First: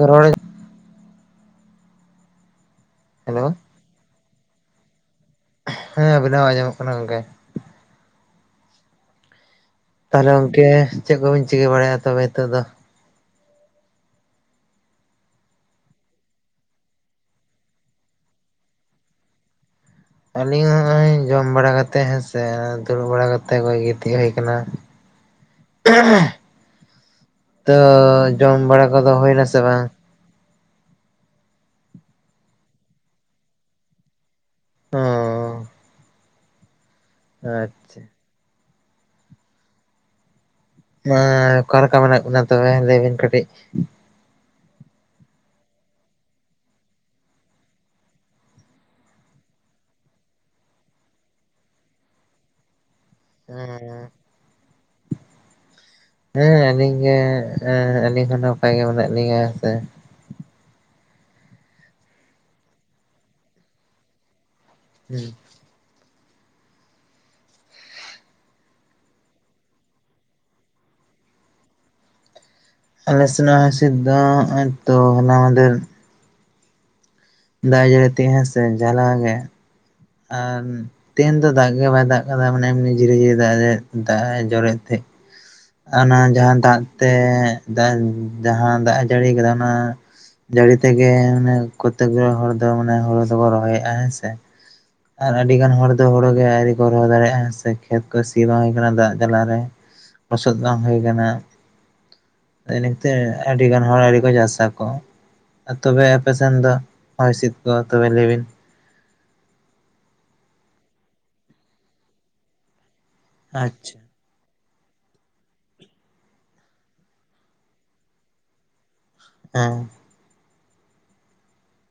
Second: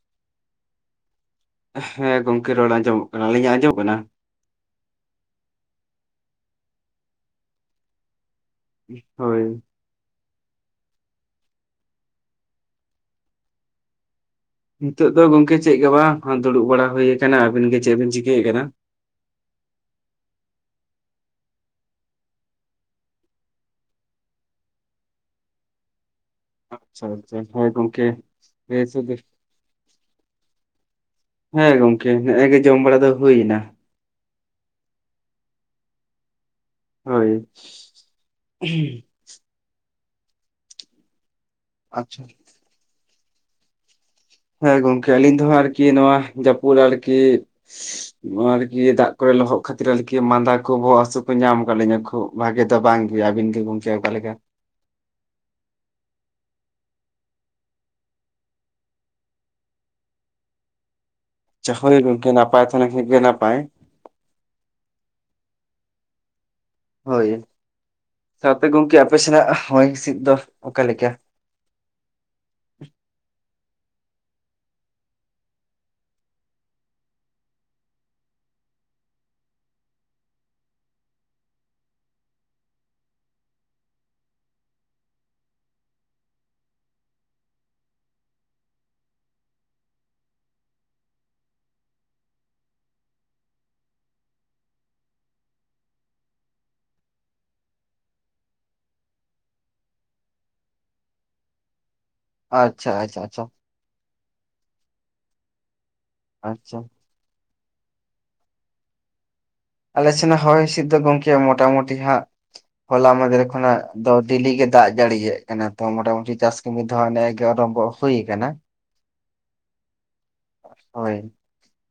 ᱜᱚ ᱨᱚᱲ ᱦᱮᱸ ᱜᱚᱢᱠᱮ ᱨᱚᱲ ᱟᱸᱡᱚᱢᱚᱜ ᱠᱟᱱᱟ ᱦᱮᱞᱳ ᱟᱞᱤᱧᱟᱜ ᱟᱸᱡᱚᱢ ᱠᱟᱱᱟ? ᱦᱮᱸ ᱟᱵᱤᱱᱟᱜ ᱟᱸᱡᱚᱢᱚᱜ ᱠᱟᱱᱟ ᱜᱚᱝᱠᱮ᱾ ᱦᱳᱭ᱾ ᱛᱟᱦᱚᱞᱮ ᱜᱚᱝᱠᱮ ᱪᱮᱫ ᱠᱚᱵᱤᱱ ᱪᱤᱠᱟᱹ ᱵᱟᱲᱟᱭᱮᱜᱼᱟ ᱛᱚᱵᱮ ᱱᱤᱛᱚᱜ ᱫᱚ? ᱱᱤᱛᱚᱜ ᱫᱚ ᱜᱚᱝᱠᱮ ᱪᱮᱫ ᱜᱮ ᱵᱟᱝ ᱫᱩᱲᱩᱵ ᱵᱟᱲᱟ ᱦᱩᱭ ᱠᱟᱱᱟ ᱟᱵᱤᱱ ᱜᱮ ᱪᱮᱫ ᱵᱤᱱ ᱪᱤᱠᱟᱹᱭᱮᱫ ᱠᱟᱱᱟ᱾ ᱟᱹᱞᱤᱧ ᱱᱚᱜ ᱚᱭ ᱡᱚᱢ ᱵᱟᱲᱟ ᱠᱟᱛᱮ ᱦᱮᱸᱥᱮ ᱫᱩᱲᱩᱵ ᱵᱟᱲᱟ ᱠᱟᱛᱮ ᱜᱚᱡ ᱜᱤᱛᱤᱡ ᱦᱩᱭ ᱠᱟᱱᱟ᱾ [unintelligible] ᱟᱪᱪᱷᱟ ᱟᱪᱪᱷᱟ ᱦᱳᱭ ᱛᱚ ᱜᱚᱝᱠᱮ ᱡᱚᱢ ᱵᱟᱲᱟ ᱠᱚᱫᱚ ᱦᱳᱭᱱᱟ ᱥᱮ ᱵᱟᱝ᱾ ᱦᱮᱸ ᱜᱚᱝᱠᱮ ᱱᱮᱜ ᱮᱜᱮ ᱡᱚᱢ ᱵᱟᱲᱟ ᱫᱚ ᱦᱩᱭᱱᱟ᱾ ᱚ ᱦᱳᱭ ᱟᱪᱪᱷᱟ [inaudible] ᱚᱠᱟ ᱞᱮᱠᱟ ᱟᱪᱪᱷᱟ ᱢᱮᱱᱟᱜ ᱵᱤᱱᱟ ᱛᱚᱵᱮ ᱞᱟᱹᱭ ᱵᱤᱱ ᱠᱟᱹᱴᱤᱡ᱾ ᱦᱮᱸ ᱜᱚᱝᱠᱮ ᱟᱞᱤᱧ ᱫᱚ ᱟᱨᱠᱤ ᱱᱚᱣᱟ ᱡᱟᱹᱯᱩᱫ ᱟᱨᱠᱤᱼᱼ ᱟᱨᱠᱤ ᱫᱟᱜ ᱠᱚᱨᱮ ᱞᱚᱦᱚᱫ ᱠᱷᱟᱹᱛᱤᱨ ᱟᱨᱠᱤ ᱢᱟᱸᱫᱟ ᱠᱚ ᱵᱚᱦᱚᱜ ᱦᱟᱹᱥᱩ ᱠᱚ ᱧᱟᱢ ᱠᱟᱫ ᱞᱤᱧᱟᱹ ᱠᱷᱳᱵ ᱵᱷᱟᱜᱮ ᱫᱚ ᱵᱟᱝ ᱜᱮᱭᱟ ᱟᱹᱵᱤᱱ ᱜᱮ ᱜᱚᱝᱠᱮᱭ ᱚᱠᱟ ᱞᱮᱠᱟ? ᱦᱮᱸ ᱟᱹᱞᱤᱧ ᱜᱮ ᱟᱹᱞᱤᱧ ᱦᱚᱸ ᱱᱟᱯᱟᱭ ᱜᱮ ᱢᱮᱱᱟᱜ ᱞᱤᱧᱟᱹ ᱦᱮᱸ ᱥᱮ [inaudible] ᱦᱳᱭ ᱜᱚᱝᱠᱮ ᱱᱟᱯᱟᱭ ᱛᱟᱦᱮ ᱞᱮᱱᱠᱷᱟᱱ ᱜᱮ ᱱᱟᱯᱟᱭ᱾ ᱦᱩᱸ ᱦᱳᱭ ᱥᱟᱶᱛᱮ ᱜᱚᱝᱠᱮ ᱟᱯᱮ ᱥᱮᱱᱟᱜ ᱦᱚᱭ ᱦᱤᱥᱤᱫ ᱫᱚ ᱚᱠᱟ ᱞᱮᱠᱟ᱾ ᱟᱞᱮ ᱥᱮᱱᱟᱜ ᱦᱚᱭ ᱦᱤᱥᱤᱫ ᱫᱚ, ᱦᱚᱜ-ᱚᱭ ᱛᱚ ᱦᱚᱞᱟ ᱢᱟᱫᱷᱮᱨ ᱫᱟᱜ-ᱮ ᱡᱟᱹᱲᱤᱭᱮᱫ ᱛᱤᱜ ᱦᱮᱸ ᱥᱮ ᱡᱷᱟᱞᱟᱣ ᱜᱮ, ᱟᱨ ᱜᱮᱦᱮᱱ ᱫᱚ ᱫᱟᱜ ᱜᱮ ᱵᱟᱭ ᱫᱟᱜ ᱠᱟᱫᱟ, ᱢᱟᱱᱮ ᱮᱢᱱᱤ ᱡᱷᱤᱨᱤ ᱡᱷᱤᱨᱤ ᱫᱟᱜ ᱮ ᱫᱟᱜ ᱮ ᱡᱚᱨᱚᱭᱮᱫ ᱛᱟᱦᱮᱸ᱾ ᱚᱱᱟ ᱡᱟᱦᱟᱸ ᱫᱟᱜ ᱛᱮ ᱡᱟᱦᱟᱸ ᱫᱟᱜ ᱮ ᱡᱟᱹᱲᱤ ᱠᱟᱫᱟ ᱚᱱᱟ ᱡᱟᱹᱲᱤ ᱛᱮᱜᱮ ᱢᱟᱱᱮ ᱠᱚᱛᱮᱠ ᱫᱚ ᱦᱚᱲ ᱫᱚ ᱢᱟᱱᱮ ᱦᱳᱲᱳ ᱫᱚᱠᱚ ᱨᱚᱦᱚᱭᱮᱫᱼᱟ ᱦᱮᱸ ᱥᱮ᱾ ᱟᱨ ᱟᱹᱰᱤ ᱜᱟᱱ ᱦᱚᱲ ᱫᱚ ᱦᱳᱲᱳᱜᱮ ᱟᱣᱨᱤ ᱠᱚ ᱨᱚᱦᱚᱭ ᱫᱟᱲᱮᱭᱟᱜᱼᱟ, ᱦᱮᱸ ᱥᱮ ᱠᱷᱮᱛ ᱠᱚ ᱥᱤ ᱵᱟᱝ ᱦᱩᱭ ᱠᱟᱱᱟ ᱫᱟᱜ ᱡᱟᱞᱟᱨᱮ᱾ ᱞᱚᱥᱚᱫ ᱵᱟᱝ ᱦᱩᱭ ᱠᱟᱱᱟ᱾ ᱤᱱᱟᱹ ᱟᱪᱪᱷᱟ ᱠᱷᱟᱹᱛᱤᱨ ᱟᱪᱪᱷᱟ ᱟᱪᱪᱷᱟ ᱟᱹᱰᱤᱜᱟᱱ ᱦᱚᱲ ᱟᱹᱣᱨᱤ ᱠᱚ ᱪᱟᱥᱟᱠᱚ, ᱛᱚᱵᱮ ᱟᱯᱮ ᱥᱮᱱ ᱫᱚ? ᱟᱪᱪᱷᱟ ᱦᱚᱭ ᱦᱤᱥᱤᱫ ᱠᱚ ᱛᱚᱵᱮ ᱞᱟᱹᱭ ᱵᱤᱱ? ᱟᱞᱮᱥᱮᱱᱟᱜ ᱦᱚᱭ ᱦᱤᱥᱤᱫᱽ ᱫᱚ ᱜᱚᱢᱠᱮ ᱢᱚᱴᱟᱢᱩᱴᱤ ᱦᱟᱸᱜ, ᱦᱚᱞᱟ ᱢᱟᱫᱷᱮᱨ ᱠᱷᱚᱱᱟᱜ ᱟᱪᱪᱷᱟ ᱫᱚ ᱰᱤᱞᱤ ᱜᱮ ᱫᱟᱜ ᱡᱟᱹᱲᱤᱭᱮᱫ ᱠᱟᱱᱟ ᱛᱚ, ᱢᱚᱴᱟᱢᱩᱴᱤ ᱪᱟᱥ ᱠᱟᱹᱢᱤ ᱫᱚ ᱱᱮᱜ-ᱮ ᱜᱮ ᱟᱨᱚᱢᱵᱷᱚᱜ ᱦᱩᱭ ᱠᱟᱱᱟ᱾ ᱦᱮᱸ, ᱦᱳᱭ,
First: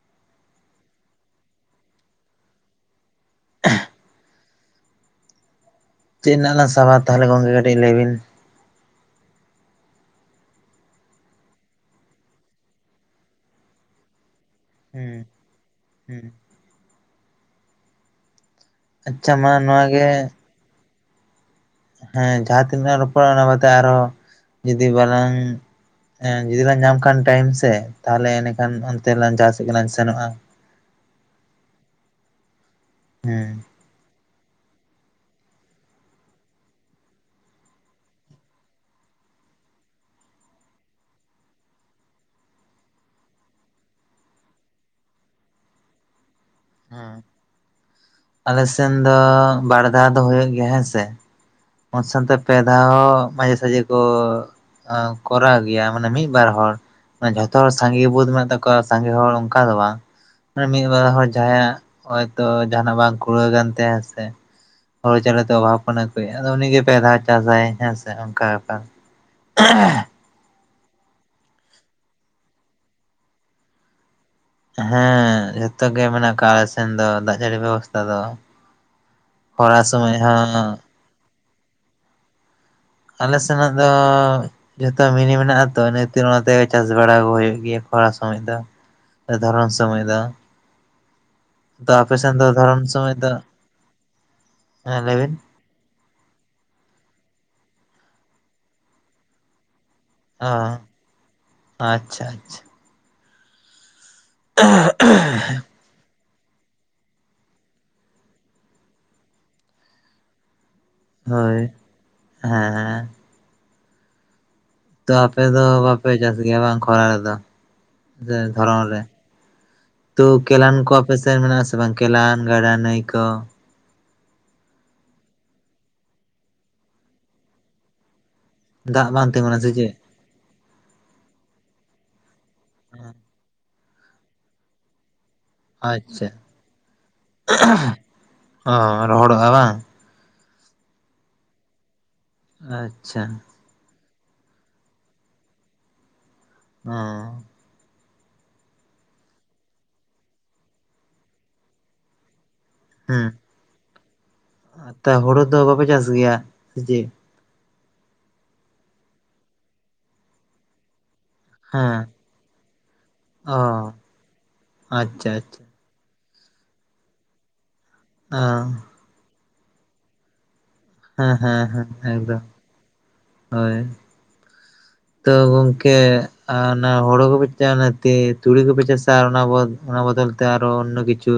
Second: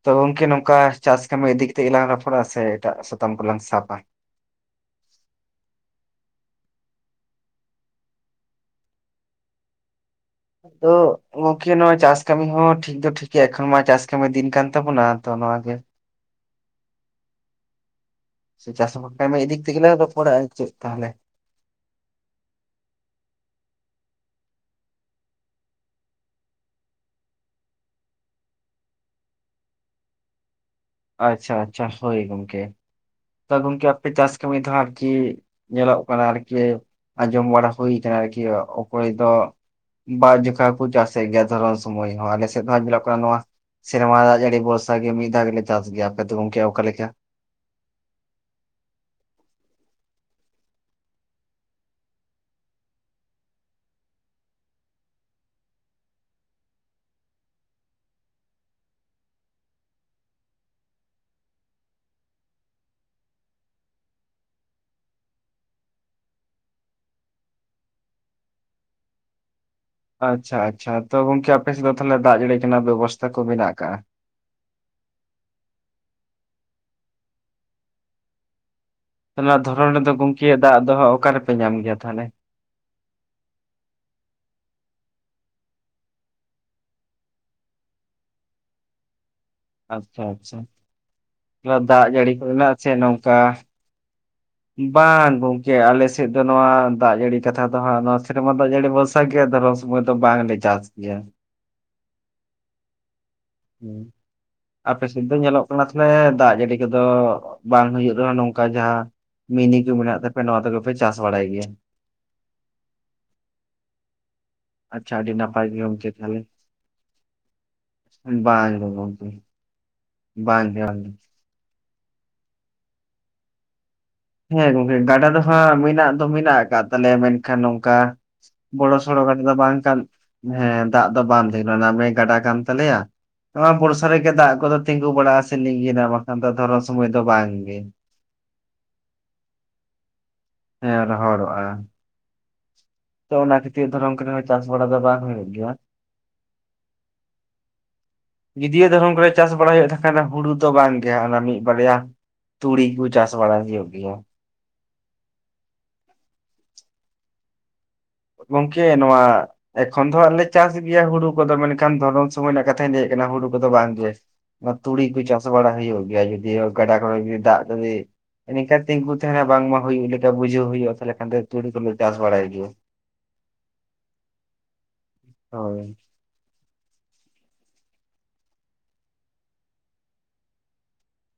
ᱛᱚ ᱜᱚᱝᱠᱮ ᱱᱚᱝᱠᱟ ᱪᱟᱥ ᱠᱟᱹᱢᱤ ᱤᱫᱤ ᱠᱟᱛᱮ ᱜᱮᱞᱟᱝ ᱨᱚᱯᱚᱲᱟ ᱥᱮ ᱮᱴᱟᱜ ᱥᱮᱫ ᱯᱚᱛᱟᱢ ᱠᱚᱞᱟᱝ ᱥᱟᱯᱼᱟ᱾ ᱪᱮᱫ ᱨᱮᱱᱟᱜ ᱞᱟᱝ ᱥᱟᱵᱟ ᱛᱟᱦᱚᱞᱮ ᱜᱚᱝᱠᱮ ᱠᱟᱹᱴᱤᱡ ᱞᱟᱹᱭ ᱵᱤᱱ? ᱛᱚ ᱜᱚᱝᱠᱮ ᱱᱚᱣᱟ ᱪᱟᱥ ᱠᱟᱹᱢᱤ ᱦᱚᱸ ᱴᱷᱤᱠ ᱫᱚ ᱴᱷᱤᱠ ᱜᱮᱭᱟ, ᱮᱠᱷᱚᱱ ᱢᱟ ᱪᱟᱥ ᱠᱟᱹᱢᱤ ᱫᱤᱱ ᱠᱟᱱ᱾ ᱛᱟᱵᱚᱱᱟ ᱦᱩᱸ ᱛᱚ ᱱᱚᱣᱟ ᱜᱮ, ᱦᱮᱸ ᱪᱟᱥ ᱟᱪᱪᱷᱟ ᱠᱟᱹᱢᱤ ᱢᱟ ᱤᱫᱤ ᱠᱟᱛᱮᱫ ᱱᱚᱣᱟ ᱜᱮᱞᱟᱝ ᱜᱮ ᱨᱚᱯᱚᱲᱟ ᱟᱨ ᱪᱮᱫ ᱛᱟᱦᱚᱞᱮ᱾ ᱦᱮᱸ ᱡᱟᱦᱟᱸ ᱛᱤᱱᱟᱹᱜ ᱞᱟᱝ ᱨᱚᱯᱚᱲᱟ ᱚᱱᱟ ᱵᱟᱫ ᱛᱮ ᱟᱨᱦᱚ ᱡᱩᱫᱤ ᱵᱟᱞᱟᱝ ᱡᱩᱫᱤᱞᱟᱝ ᱧᱟᱢ ᱠᱷᱟᱱ ᱴᱟᱭᱤᱢ ᱥᱮ, ᱛᱟᱦᱚᱞᱮ ᱮᱸᱰᱮᱠᱷᱟᱱ ᱚᱱᱛᱮᱞᱟᱝ ᱡᱟᱦᱟᱸ ᱥᱮᱫ ᱜᱮᱞᱟᱝ ᱥᱮᱱᱚᱜᱼᱟ᱾ ᱟᱪᱪᱷᱟ ᱟᱪᱪᱷᱟ, ᱦᱳᱭ ᱜᱚᱝᱠᱮ᱾ ᱦᱮᱸ ᱜᱚᱝᱠᱮ ᱟᱯᱮ ᱪᱟᱥ ᱠᱟᱹᱢᱤ ᱫᱚ ᱦᱟᱸᱜ ᱠᱤ ᱧᱮᱞᱚᱜ ᱠᱟᱱᱟ ᱟᱨᱠᱤ ᱟᱸᱡᱚᱢ ᱵᱟᱲᱟ ᱦᱳᱭ ᱠᱟᱱᱟ ᱟᱨᱠᱤ ᱚᱠᱚᱭ ᱫᱚ ᱵᱟᱨ ᱡᱚᱠᱷᱟ ᱦᱚᱠᱚ ᱪᱟᱥᱮᱫ ᱜᱮᱭᱟ, ᱫᱷᱚᱨᱚᱱ ᱥᱚᱢᱚᱭ ᱦᱚᱸ ᱟᱞᱮ ᱥᱮᱫ ᱦᱚᱸ ᱧᱮᱞᱚᱜ ᱠᱟᱱᱟ ᱱᱚᱣᱟ ᱥᱮᱨᱢᱟ ᱫᱟᱜ ᱡᱟᱲᱤ ᱵᱷᱚᱨᱥᱟ ᱜᱮ ᱢᱤᱫ ᱫᱟᱣ ᱜᱮᱞᱮ ᱪᱟᱥ ᱜᱮᱭᱟ, ᱟᱯᱮ ᱫᱚ ᱜᱚᱝᱠᱮ ᱚᱠᱟ ᱞᱮᱠᱟ? ᱦᱮᱸ, ᱟᱞᱮ ᱥᱮᱱ ᱫᱚ ᱵᱟᱨ ᱫᱷᱟᱣ ᱫᱚ ᱦᱩᱭᱩᱜ ᱜᱮᱭᱟ ᱦᱮᱸ ᱥᱮ᱾ [unintelligible] ᱥᱟᱶᱛᱮ ᱯᱮᱫᱷᱟᱣ ᱢᱟᱡᱮ ᱥᱟᱡᱮ ᱠᱚ ᱠᱚᱨᱟᱣ ᱜᱮᱭᱟ, ᱢᱟᱱᱮ ᱢᱤᱜ-ᱵᱟᱨ ᱦᱚᱲ᱾ ᱡᱷᱚᱛᱚ ᱦᱚᱲ ᱥᱟᱸᱜᱮ ᱵᱚᱫ ᱢᱮᱱᱟᱜ ᱛᱟᱠᱚᱣᱟ, ᱥᱟᱸᱜᱮ ᱦᱚᱲ ᱚᱱᱠᱟ ᱫᱚ ᱵᱟᱝ᱾ ᱢᱤᱫᱵᱟᱨ ᱦᱚᱲ ᱡᱟᱦᱟᱸᱭᱟᱜ ᱦᱚᱭᱛᱚ ᱡᱟᱦᱟᱱᱟᱜ ᱵᱟᱝ ᱠᱩᱲᱟᱹᱣ ᱠᱟᱱ ᱛᱟᱭᱟ ᱦᱮᱸ ᱥᱮ, [unintelligible] ᱟᱫᱚ ᱩᱱᱤ ᱜᱮ ᱯᱮ ᱫᱷᱟᱣ ᱪᱟᱥᱟᱭ, ᱦᱮᱸ ᱥᱮ ᱚᱱᱠᱟ ᱵᱮᱯᱟᱨ᱾ ᱟᱪᱪᱷᱟ ᱟᱪᱪᱷᱟ, ᱛᱚ ᱜᱚᱝᱠᱮ ᱟᱯᱮᱥᱮᱫ ᱫᱚ ᱛᱟᱦᱚᱞᱮ ᱫᱟᱜ ᱡᱟᱹᱲᱤ ᱨᱮᱱᱟᱜ ᱵᱮᱵᱚᱥᱛᱟ ᱠᱚ ᱢᱮᱱᱟᱜ ᱟᱠᱟᱜ-ᱟ? ᱦᱮᱸ ᱡᱷᱚᱛᱚ ᱜᱮ ᱢᱮᱱᱟᱜ ᱠᱟᱜ-ᱟ ᱟᱞᱮ ᱥᱮᱱ ᱫᱚ, ᱫᱟᱜ ᱡᱟᱹᱲᱤ ᱵᱮᱵᱚᱥᱛᱷᱟ ᱫᱚ᱾ ᱚᱱᱟ ᱠᱷᱚᱨᱟ ᱫᱷᱚᱨᱚᱱ ᱨᱮᱫᱚ ᱥᱚᱢᱚᱭ ᱦᱚᱸ ᱜᱚᱝᱠᱮ ᱫᱟᱜ ᱫᱚ ᱦᱟᱸᱜ ᱚᱠᱟ ᱨᱮᱯᱮ ᱧᱟᱢ ᱜᱮᱭᱟ ᱛᱟᱦᱚᱞᱮ? ᱟᱞᱮ ᱥᱮᱱᱟᱜ ᱫᱚ ᱡᱚᱛᱚ ᱢᱤᱱᱤ ᱢᱮᱱᱟᱜ ᱟᱛᱚ ᱤᱱᱟᱹ ᱠᱷᱛᱤᱨ ᱚᱱᱟᱛᱮ ᱜᱮ ᱪᱟᱥ ᱵᱟᱲᱟ ᱠᱚ ᱦᱩᱭᱩᱜ ᱜᱮᱭᱟ ᱠᱷᱚᱨᱟ ᱥᱚᱢᱚᱡ ᱫᱚ᱾ ᱫᱷᱚᱨᱚᱱ ᱥᱚ ᱟᱪᱪᱷᱟ ᱟᱪᱪᱷᱟ, ᱚᱱᱟ ᱛᱚ ᱫᱟᱜ ᱟᱯᱮ ᱡᱟᱹᱲᱤ ᱥᱮᱱ ᱠᱚ ᱫᱚ ᱢᱮᱱᱟᱜ-ᱟ ᱫᱷᱚᱨᱚᱱ ᱥᱮ ᱥᱚᱢᱚᱭ ᱫᱚ ᱱᱚᱝᱠᱟ ᱦᱮᱸ ᱞᱟᱹᱭ ᱵᱟᱝ, ᱵᱤᱱ ᱜᱚᱝᱠ ᱜᱮ ᱟᱞᱮᱥᱮᱫ ᱫᱚ ᱱᱚᱣᱟ ᱫᱟᱜ ᱡᱟᱹᱲᱤ ᱠᱟᱛᱷᱟ ᱫᱚ ᱦᱟᱸᱜ, ᱱᱚᱣᱟ ᱥᱮᱨᱢᱟ ᱫᱟᱜ ᱡᱟᱹᱲᱤ ᱵᱷᱚᱨᱥᱟ ᱜᱮ ᱟᱫᱚ ᱨᱥ ᱥᱚᱢᱚᱭ ᱫᱚ ᱚ ᱵᱟᱝᱞᱮ ᱪᱟᱥ ᱜᱮᱭᱟ᱾ ᱟᱪᱪᱷᱟ, ᱟᱪᱪᱷᱟ᱾ ᱦᱩᱸ, ᱟᱯᱮ ᱥᱮᱫ ᱫᱚ ᱧᱮᱞᱚᱠ ᱠᱟᱱᱟ ᱛᱚ ᱢᱟᱱᱮ ᱫᱟᱜ ᱡᱟᱹᱲᱤ ᱠᱚᱫᱚ ᱵᱟᱝ ᱦᱩᱭᱩᱜ ᱨᱮᱦᱚᱸ, ᱱᱚᱝᱠᱟ ᱡᱟᱦᱟᱸ ᱢᱤᱱᱤ ᱠᱚ ᱢᱮᱱᱟᱜ ᱛᱟᱠᱚ ᱱᱚᱣᱟ ᱛᱮᱜᱮ ᱯᱮ ᱪᱟᱥ ᱵᱟᱲᱟᱭ ᱦᱳᱭ ᱜᱮᱭᱟ᱾ ᱦᱮᱸ ᱟᱪᱪᱷᱟ ᱛᱚ ᱟᱹᱰᱤ ᱟᱯᱮ ᱱᱟᱯᱟᱭ ᱫᱚ ᱜᱮ ᱜᱚᱝᱠᱮ ᱵᱟᱯᱮ ᱛᱟᱦᱚᱞᱮ ᱪᱟᱥ ᱜᱮᱭᱟ ᱵᱟᱝ ᱠᱷᱚᱨᱟ ᱨᱮᱫᱚ? ᱥᱮ ᱵᱟᱝ ᱫᱷᱚᱨᱚᱱ ᱜᱮ ᱨᱮ ᱜᱚᱝᱠᱮ᱾ ᱛᱚ ᱵᱟᱝ ᱠᱮᱞᱟᱱ ᱜᱮ ᱠᱚ ᱵᱟᱝ ᱜᱮ ᱟᱯᱮᱥᱮᱫ ᱢᱮᱱᱟᱜ ᱟᱥᱮ ᱵᱟᱝ ᱠᱮᱞᱟᱱ, ᱜᱟᱰᱟ, ᱱᱟᱹᱭ ᱠᱚ? ᱦᱮᱸ ᱜᱚᱝᱠᱮ ᱜᱟᱰᱟ ᱫᱚ ᱦᱟᱸᱜ ᱢᱮᱱᱟᱜ ᱫᱚ ᱢᱮᱱᱟᱜ ᱟᱠᱟᱫ ᱛᱟᱞᱮᱭᱟ ᱢᱮᱱᱠᱷᱟᱱ ᱱᱚᱝᱠᱟ ᱵᱚᱲᱚ ᱫᱟᱜ ᱥᱚᱲᱚ ᱠᱟᱰᱟ ᱫᱚ ᱛᱤᱸᱜᱩᱱᱟ ᱥᱮ ᱵᱟᱝ ᱪᱮᱫ ᱠᱟᱱ ᱦᱮᱸ ᱫᱟᱜ ᱫᱚ ᱵᱟᱝ ᱛᱟᱦᱮᱸᱱᱟ ᱱᱟᱢᱮ ᱜᱟᱰᱟ ᱠᱟᱱ ᱛᱟᱞᱮᱭᱟ, ᱱᱚᱭᱟ ᱵᱚᱨᱥᱟ ᱨᱮ ᱜᱮ ᱫᱟᱜ ᱠᱚᱫᱚ ᱛᱤᱸᱜᱩ ᱵᱟᱲᱟᱜ-ᱟ ᱥᱮ ᱞᱤᱜᱤᱱᱟ ᱟᱪᱪᱷᱟ ᱵᱟᱠᱷᱟᱱ ᱫᱚ ᱫᱷᱚᱨᱚᱢ ᱥᱚᱢᱚᱭ ᱫᱚ ᱵᱟᱝ ᱜᱮ ᱾ ᱚ ᱨᱚᱦᱚᱲᱚᱜᱼᱟ ᱵᱟᱝ? ᱦᱮᱸ ᱨᱚᱦᱚᱲᱚᱜᱼᱟ ᱾ ᱟᱪᱪᱷᱟ ᱛᱚ ᱚᱱᱟ ᱠᱷᱟᱹᱛᱤᱨ ᱫᱷᱚᱨᱚᱢ ᱠᱚᱨᱮ ᱦᱚᱸ ᱪᱟᱥ ᱵᱟᱲᱟ ᱫᱚ ᱵᱟᱝ ᱦᱩᱭᱩᱜ ᱜᱮᱭᱟ ᱾ ᱚᱻ ᱡᱩᱫᱤᱭᱚ ᱫᱷᱚᱨᱚᱢ ᱠᱚᱨᱮ ᱪᱟᱥ ᱵᱟᱲᱟᱭ ᱦᱩᱭᱩᱜ-ᱟ ᱛᱟᱦᱮ ᱠᱷᱟᱱ ᱦᱩᱲᱩ ᱫᱚ ᱵᱟᱝ ᱜᱮ ᱦᱟᱸᱜ ᱚᱱᱟ ᱢᱤᱫ ᱵᱟᱨᱭᱟ ᱛᱩᱲᱤ ᱠᱚ ᱦᱩᱸ ᱪᱟᱥ ᱵᱟᱲᱟᱭ ᱦᱩᱭᱳᱜ ᱜᱮᱭᱟ ᱾ ᱛᱟ ᱦᱳᱲᱳ ᱫᱚ ᱵᱟᱯᱮ ᱪᱟᱥ ᱜᱮᱭᱟ ᱫᱮ ᱪᱮᱜ? ᱜᱚᱝᱠᱮ ᱱᱚᱣᱟ ᱮᱠᱷᱚᱱ ᱫᱚ ᱦᱟᱸᱜ ᱞᱮ ᱪᱟᱥ ᱜᱮᱭᱟ ᱦᱩᱲᱩ ᱠᱚᱫᱚ ᱢᱮᱱᱠᱷᱟᱱ ᱦᱮᱸ ᱫᱷᱚᱨᱚᱢ ᱥᱚᱢᱚᱭ ᱨᱮᱱᱟᱜ ᱠᱟᱛᱷᱟᱧ ᱞᱟᱹᱭᱮᱫ ᱠᱟᱱᱟ ᱦᱩᱲᱩ ᱠᱚᱫᱚ ᱵᱟᱝ ᱚ ᱜᱮ ᱾ ᱛᱩᱲᱤ ᱠᱚ ᱟᱪᱪᱷᱟ ᱪᱟᱥ ᱟᱪᱪᱷᱟ ᱵᱟᱲᱟ ᱦᱩᱭᱳᱜ ᱜᱮᱭᱟ ᱡᱩᱫᱤᱣ ᱜᱟᱰᱟ ᱠᱚᱨᱮ ᱦᱚᱸ ᱡᱩᱤ ᱫᱟᱜ ᱡᱩᱫᱤ ᱚ ᱱᱤᱝᱠᱟ ᱛᱤᱸᱜᱩ ᱛᱟᱸᱦᱮᱱᱟ ᱵᱟᱝᱢᱟ ᱦᱩᱭᱩᱜ ᱞᱮᱠᱟ ᱵᱩᱡᱷᱟᱹᱣ ᱦᱩᱭᱩᱜᱼᱟ, ᱛᱟᱦᱞᱮ ᱠᱷᱟᱱ ᱦᱮᱸ ᱫᱚ ᱦᱮᱸ ᱛᱩᱲᱤ ᱠᱚ ᱦᱮᱸ ᱞᱮ ᱪᱟᱥ ᱮᱠᱫᱚᱢ ᱵᱟᱲᱟᱭ ᱜᱮᱭᱟ ᱾ ᱦᱳᱭ᱾ ᱛᱚ ᱦᱳᱭ ᱜᱚᱝᱠᱮ ᱟᱨ ᱚᱱᱟ ᱦᱳᱲᱳ ᱠᱚᱯᱮ ᱪᱟ ᱚᱱᱟ ᱛᱤ ᱛᱩᱲᱤ ᱠᱚᱯᱮ ᱪᱟᱥᱟ ᱟᱨ ᱚᱱᱟ ᱵᱚᱫ ᱚᱱᱟ ᱵᱚᱫᱚᱞ ᱛᱮ ᱟᱨᱚ ᱚᱱᱱᱳ ᱠᱤᱪᱷᱩ,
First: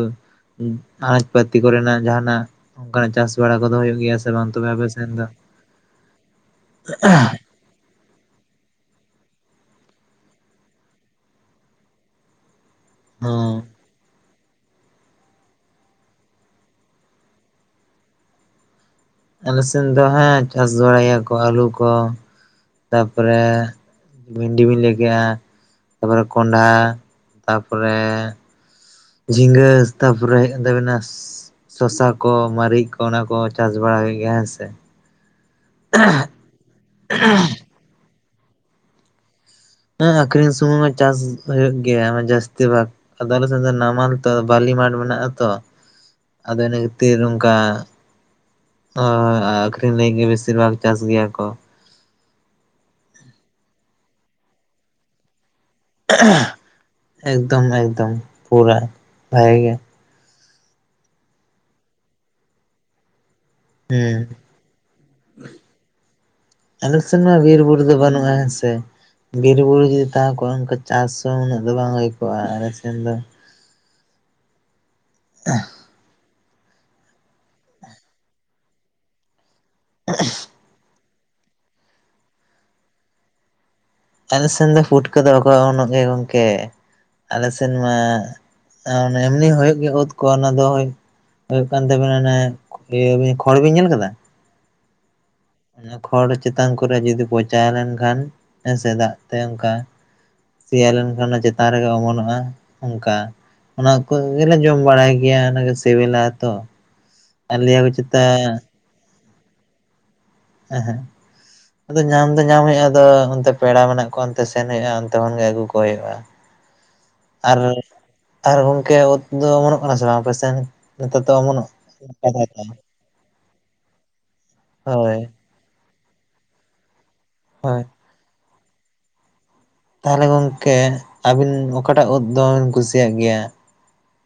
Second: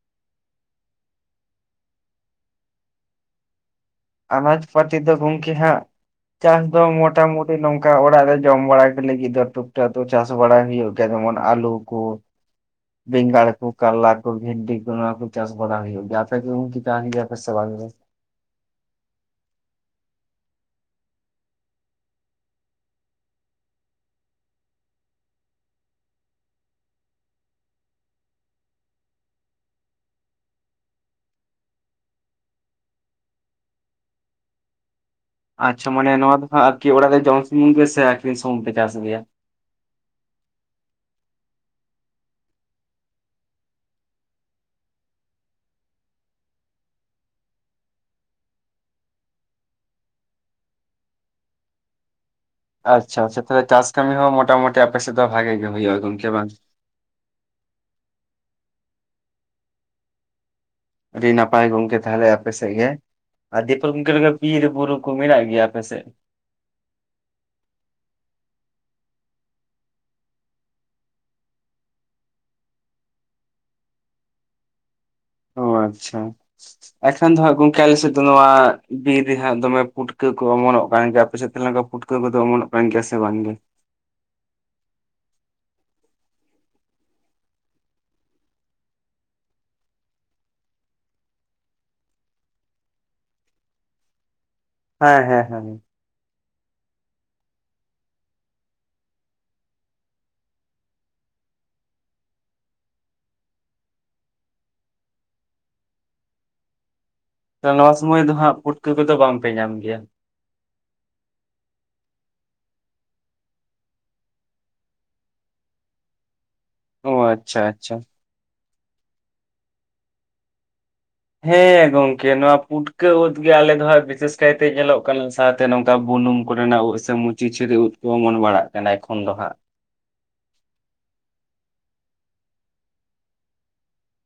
ᱟᱱᱟᱪ ᱯᱟᱹᱛᱤ ᱠᱚᱨᱮᱱᱟᱜ ᱡᱟᱦᱱᱟᱜ ᱚᱱᱠᱟᱱᱟᱜ ᱪᱟᱥ ᱵᱟᱲᱟ ᱠᱚᱫᱚ ᱦᱳᱭᱳᱜ ᱜᱮᱭᱟ? ᱥᱮ ᱵᱟᱝ ᱟᱱᱟᱡ ᱛᱚᱵᱮ ᱟᱯᱮ ᱯᱟᱹᱛᱤ ᱥᱮᱱ ᱫᱚ ᱜᱚᱝᱠᱮ ᱦᱟᱸᱜ ᱪᱟᱥ ᱫᱚ ᱢᱚᱴᱟᱢᱚ ᱴᱤ ᱱᱚᱝᱠᱟ ᱚᱲᱟᱜ ᱨᱮ ᱡᱚᱢ ᱵᱟᱲᱟᱭ ᱞᱟᱹᱜᱤᱫ ᱫᱚ ᱴᱩᱠᱴᱟᱠ ᱫᱚ ᱪᱟᱥ ᱵᱟᱲᱟᱭ ᱦᱩᱭᱩᱜ ᱜᱮᱭᱟ ᱡᱮᱢᱚᱱ ᱟᱞᱩ ᱠᱚ᱾ [inaudible] ᱵᱮᱜᱟᱲ ᱦᱮᱸ ᱠᱚ, ᱠᱟᱞᱞᱟ ᱠᱚ, ᱵᱷᱮᱱᱰᱤ ᱠᱚ ᱱᱚᱭᱟ ᱠᱚ ᱪᱟᱥ ᱵᱟᱲᱟ ᱦᱚᱭᱩᱜ ᱜᱮᱭᱟ, ᱟᱯᱮ ᱠᱤ ᱜᱚᱝᱠᱮ ᱪᱟᱥ ᱜᱮᱭᱟ ᱯᱮ ᱫᱮ ᱵᱟᱝ ᱜᱮ? ᱟᱞᱮ ᱥᱮᱱ ᱫᱚ ᱦᱮᱸ ᱪᱟᱥ ᱵᱟᱲᱟᱭ ᱜᱮᱭᱟ ᱠᱚ ᱟᱹᱞᱩ ᱠᱚ ᱛᱟᱨᱯᱚᱨᱮ ᱵᱷᱮᱱᱰᱤ ᱵᱤᱱ ᱞᱟᱹᱭ ᱠᱮᱜ-ᱟ ᱛᱟᱯᱚᱨᱮ ᱠᱚᱸᱰᱷᱟ ᱛᱟᱯᱚᱨᱮ ᱡᱷᱤᱸᱜᱟᱹ ᱛᱟᱯᱚᱨᱮ ᱦᱚᱭᱩᱜ ᱠᱟᱱ ᱛᱟᱵᱤᱱᱟ ᱥᱚᱥᱟ ᱠᱚ, ᱢᱟᱨᱤᱪ ᱠᱚ ᱚᱱᱟ ᱠᱚ ᱪᱟᱥ ᱵᱟᱲᱟᱭ ᱦᱩᱭᱩᱜ ᱜᱮᱭᱟ ᱦᱮᱸ ᱥᱮ ᱾ ᱟᱪᱪᱷᱟ ᱢᱟᱱᱮ ᱱᱚᱣᱟ ᱫᱚ ᱦᱟᱸᱜ ᱟᱨᱠᱤ ᱚᱲᱟᱜ ᱨᱮ ᱢᱩᱢ ᱫᱩᱢᱩᱝ ᱜᱮ ᱥᱮ ᱟᱠᱷᱨᱤᱧ ᱥᱟᱢᱩᱝ ᱯᱮ ᱪᱟᱥ ᱜᱮᱭᱟ? ᱦᱮᱸ ᱟᱠᱷᱨᱤᱧ ᱥᱩᱢᱚᱝ ᱦᱚᱸ ᱪᱟᱥ ᱦᱩᱭᱩᱜ ᱜᱮᱭᱟ ᱡᱟᱹᱥᱛᱤ ᱫᱚ ᱵᱟ ᱾ ᱟᱫᱚ ᱟᱞᱮᱥᱮᱱ ᱫᱚ ᱱᱟᱢᱟᱞ ᱛᱚ ᱵᱟᱞᱤ ᱢᱟᱴᱷ ᱢᱮᱱᱟᱜ-ᱟ ᱛᱚ᱾ ᱟᱫᱚ ᱤᱱᱟᱹ ᱠᱷᱟᱛᱤᱨ ᱱᱚᱝᱠᱟ ᱚ ᱟᱠᱷᱨᱤᱧ ᱞᱟᱹᱜᱤᱫ ᱜᱮ ᱵᱤᱥᱤᱨ ᱵᱷᱟᱜᱽ ᱪᱟᱥ ᱜᱮᱭᱟ ᱠᱚ ᱾ ᱟᱪᱪᱷᱟ ᱟᱪᱪᱷᱟ ᱛᱟᱦᱚᱞᱮ ᱪᱟᱥ ᱠᱟᱹᱢᱤ ᱦᱚᱸ ᱢᱚᱴᱟᱢᱩᱴᱤ ᱟᱯᱮ ᱥᱮᱫ ᱫᱚ ᱵᱷᱟᱜᱮ ᱜᱮ ᱦᱩᱭᱩᱜᱼᱟ ᱜᱚᱝᱠᱮ ᱵᱟᱝ? ᱮᱠᱫᱚᱢ ᱮᱠᱫᱚᱢ ᱯᱩᱨᱟ ᱵᱷᱟᱜᱮ ᱜᱮ ᱾ ᱟᱹᱰᱤ ᱱᱟᱯᱟᱭ ᱜᱚᱝᱠᱮ ᱛᱟᱦᱚᱞᱮ ᱟᱯᱮ ᱥᱮᱜ ᱜᱮ ᱾ ᱫᱤᱭᱮᱯᱚᱨ ᱜᱚᱝᱠᱮ ᱦᱩᱸ ᱚᱱᱠᱟ ᱵᱤᱨ ᱵᱩᱨᱩ ᱠᱚ ᱢᱮᱱᱟᱜ ᱜᱮᱭᱟ ᱟᱯᱮ ᱥᱮᱫ? ᱟᱞᱮ ᱥᱮᱱ ᱢᱟ ᱵᱤᱨ ᱵᱩᱨᱩ ᱫᱚ ᱵᱟᱹᱱᱩᱜᱼᱟ ᱦᱮᱸ ᱥᱮ ᱵᱤᱨᱵᱩᱨᱩ ᱡᱩᱫᱤ ᱛᱟᱦᱮᱸ ᱠᱚᱜᱼᱟ ᱚᱱᱠᱟ ᱪᱟᱥ ᱦᱚᱸ ᱩᱱᱟᱹᱜ ᱫᱚ ᱵᱟᱝ ᱦᱩᱭᱠᱚᱜᱼᱟ ᱟᱞᱮ ᱥᱮᱱ ᱫᱚ ᱾ ᱚ ᱟᱪᱪᱷᱟ ᱮᱠᱷᱟᱱ ᱫᱚ ᱦᱟᱜ ᱜᱚᱝᱠᱮ ᱟᱞᱮ ᱥᱮ ᱫᱚ ᱱᱚᱣᱟ ᱵᱤᱨ ᱨᱮᱦᱟᱸᱜ ᱫᱚᱢᱮ ᱯᱩᱴᱠᱟᱹ ᱠᱚ ᱚᱢᱚᱱᱚᱜ ᱠᱟᱱ ᱜᱮᱭᱟ, ᱟᱯᱮ ᱥᱮᱫ ᱛᱟᱦᱞᱮ ᱱᱚᱝᱠᱟ ᱯᱩᱴᱠᱟᱹ ᱠᱚᱫᱚ ᱚᱢᱚᱱᱚᱜ ᱠᱟᱱ ᱜᱮᱭᱟ ᱥᱮ ᱵᱟᱝ ᱜᱮ? ᱟᱞᱮ ᱥᱮᱱ ᱫᱚ ᱯᱩᱴᱠᱟᱹ ᱫᱚ ᱵᱟᱠᱚ ᱚᱢᱚᱱᱚᱜ ᱜᱮᱭᱟ ᱜᱚᱝᱠᱮ ᱟᱞᱮ ᱥᱮᱱ ᱢᱟ ᱟᱸ ᱚᱱᱮ ᱮᱢᱱᱤ ᱦᱩᱭᱩᱜ ᱜᱮᱭᱟ ᱩᱫ ᱠᱚ ᱚᱱᱟ ᱫᱚ ᱦᱳᱭ ᱦᱩᱭᱩᱜ ᱠᱟᱱ ᱛᱟᱵᱤᱱᱟ ᱚᱱᱮ ᱤᱭᱟᱹᱵᱤ ᱠᱷᱚᱸᱲ ᱵᱤᱱ ᱧᱮᱞ ᱠᱟᱫᱟ? ᱦᱮᱸ ᱦᱮᱸ ᱦᱟᱱᱤ ᱠᱷᱚᱲ ᱪᱮᱛᱟᱱ ᱠᱚᱨᱮ ᱡᱩᱫᱤ ᱯᱚᱪᱟ ᱞᱮᱱᱠᱷᱟᱱ ᱦᱮᱸ ᱥᱮ ᱫᱟᱜ ᱛᱮ ᱚᱝᱠᱟ ᱥᱮᱭᱟ ᱞᱮᱱᱠᱷᱟᱱ ᱚᱱᱟ ᱪᱮᱛᱟᱱ ᱨᱮᱜᱮ ᱚᱢᱚᱱᱚᱜᱼᱟ ᱚᱝᱠᱟ᱾ ᱚᱱᱟ ᱠᱚᱜᱮᱞᱮ ᱡᱚᱢ ᱵᱟᱲᱟᱭ ᱜᱮᱭᱟ ᱚᱱᱟᱜᱮ ᱥᱮᱵᱮᱞᱟ ᱛᱚ ᱟᱨᱞᱮᱭᱟ ᱠᱚ ᱪᱮᱛᱟ ᱠᱟᱹ ᱠᱚᱫᱚ ᱵᱟᱝᱯᱮ ᱧᱟᱢ ᱜᱮᱭᱟ? ᱮᱸᱦᱮᱸᱜ᱾ ᱟᱫᱚ ᱧᱟᱢ ᱫᱚ ᱧᱟᱢ ᱦᱩᱭᱩᱜᱼᱟ ᱟᱫᱚ ᱚᱱᱛᱮ ᱯᱮᱲᱟ ᱢᱮᱱᱟᱜ ᱠᱚᱣᱟ ᱚᱱᱛᱮ ᱥᱮᱱ ᱦᱩᱭᱩᱜᱼᱟ ᱚᱱᱛᱮ ᱠᱷᱚᱱᱜᱮ ᱟᱹᱜᱩ ᱠᱚ ᱦᱩᱭᱩᱜᱼᱟ ᱾ ᱚ ᱟᱨ, ᱟᱪᱪᱷᱟ ᱟᱪᱪᱷᱟ ᱟᱨ ᱜᱚᱝᱠᱮ ᱩᱫ ᱫᱚ ᱚᱢᱚᱱᱚᱜ ᱠᱟᱱᱟ ᱥᱮ ᱵᱟᱝ ᱟᱯᱮ ᱥᱮᱱ? ᱱᱮᱛᱟᱨ ᱫᱚ ᱚᱢᱚᱱᱚᱜ ᱦᱮᱸ ᱜᱚᱝᱠᱮ ᱱᱚᱣᱟ ᱯᱩᱴᱠᱟᱹ ᱩᱫ ᱜᱮ ᱟᱞᱮ ᱫᱚ ᱦᱟᱸᱜ ᱵᱤᱥᱮᱥ ᱠᱟᱭᱛᱮ ᱧᱮᱞᱚᱜ ᱦᱳᱭ ᱠᱟᱱᱟ ᱥᱟᱛ ᱛᱮ ᱱᱚᱝᱠᱟ ᱵᱩᱱᱩᱢ ᱠᱚᱨᱮᱱᱟᱜ ᱩᱫ ᱥᱮ ᱢᱩᱪᱤᱪᱷᱤᱨᱤ ᱦᱳᱭ ᱩᱫ ᱠᱚ ᱚᱢᱚᱱ ᱵᱟᱲᱟᱜ ᱠᱟᱱᱟ ᱮᱠᱷᱚᱱ ᱫᱚ ᱦᱟᱸᱜ ᱾ ᱛᱟᱦᱚᱞᱮ ᱜᱚᱝᱠᱮ ᱟᱹᱵᱤᱱ ᱚᱠᱟᱴᱟᱜ ᱩᱫ ᱫᱚᱢᱮᱵᱤᱱ ᱠᱩᱥᱤᱭᱟᱜ ᱜᱮᱭᱟ?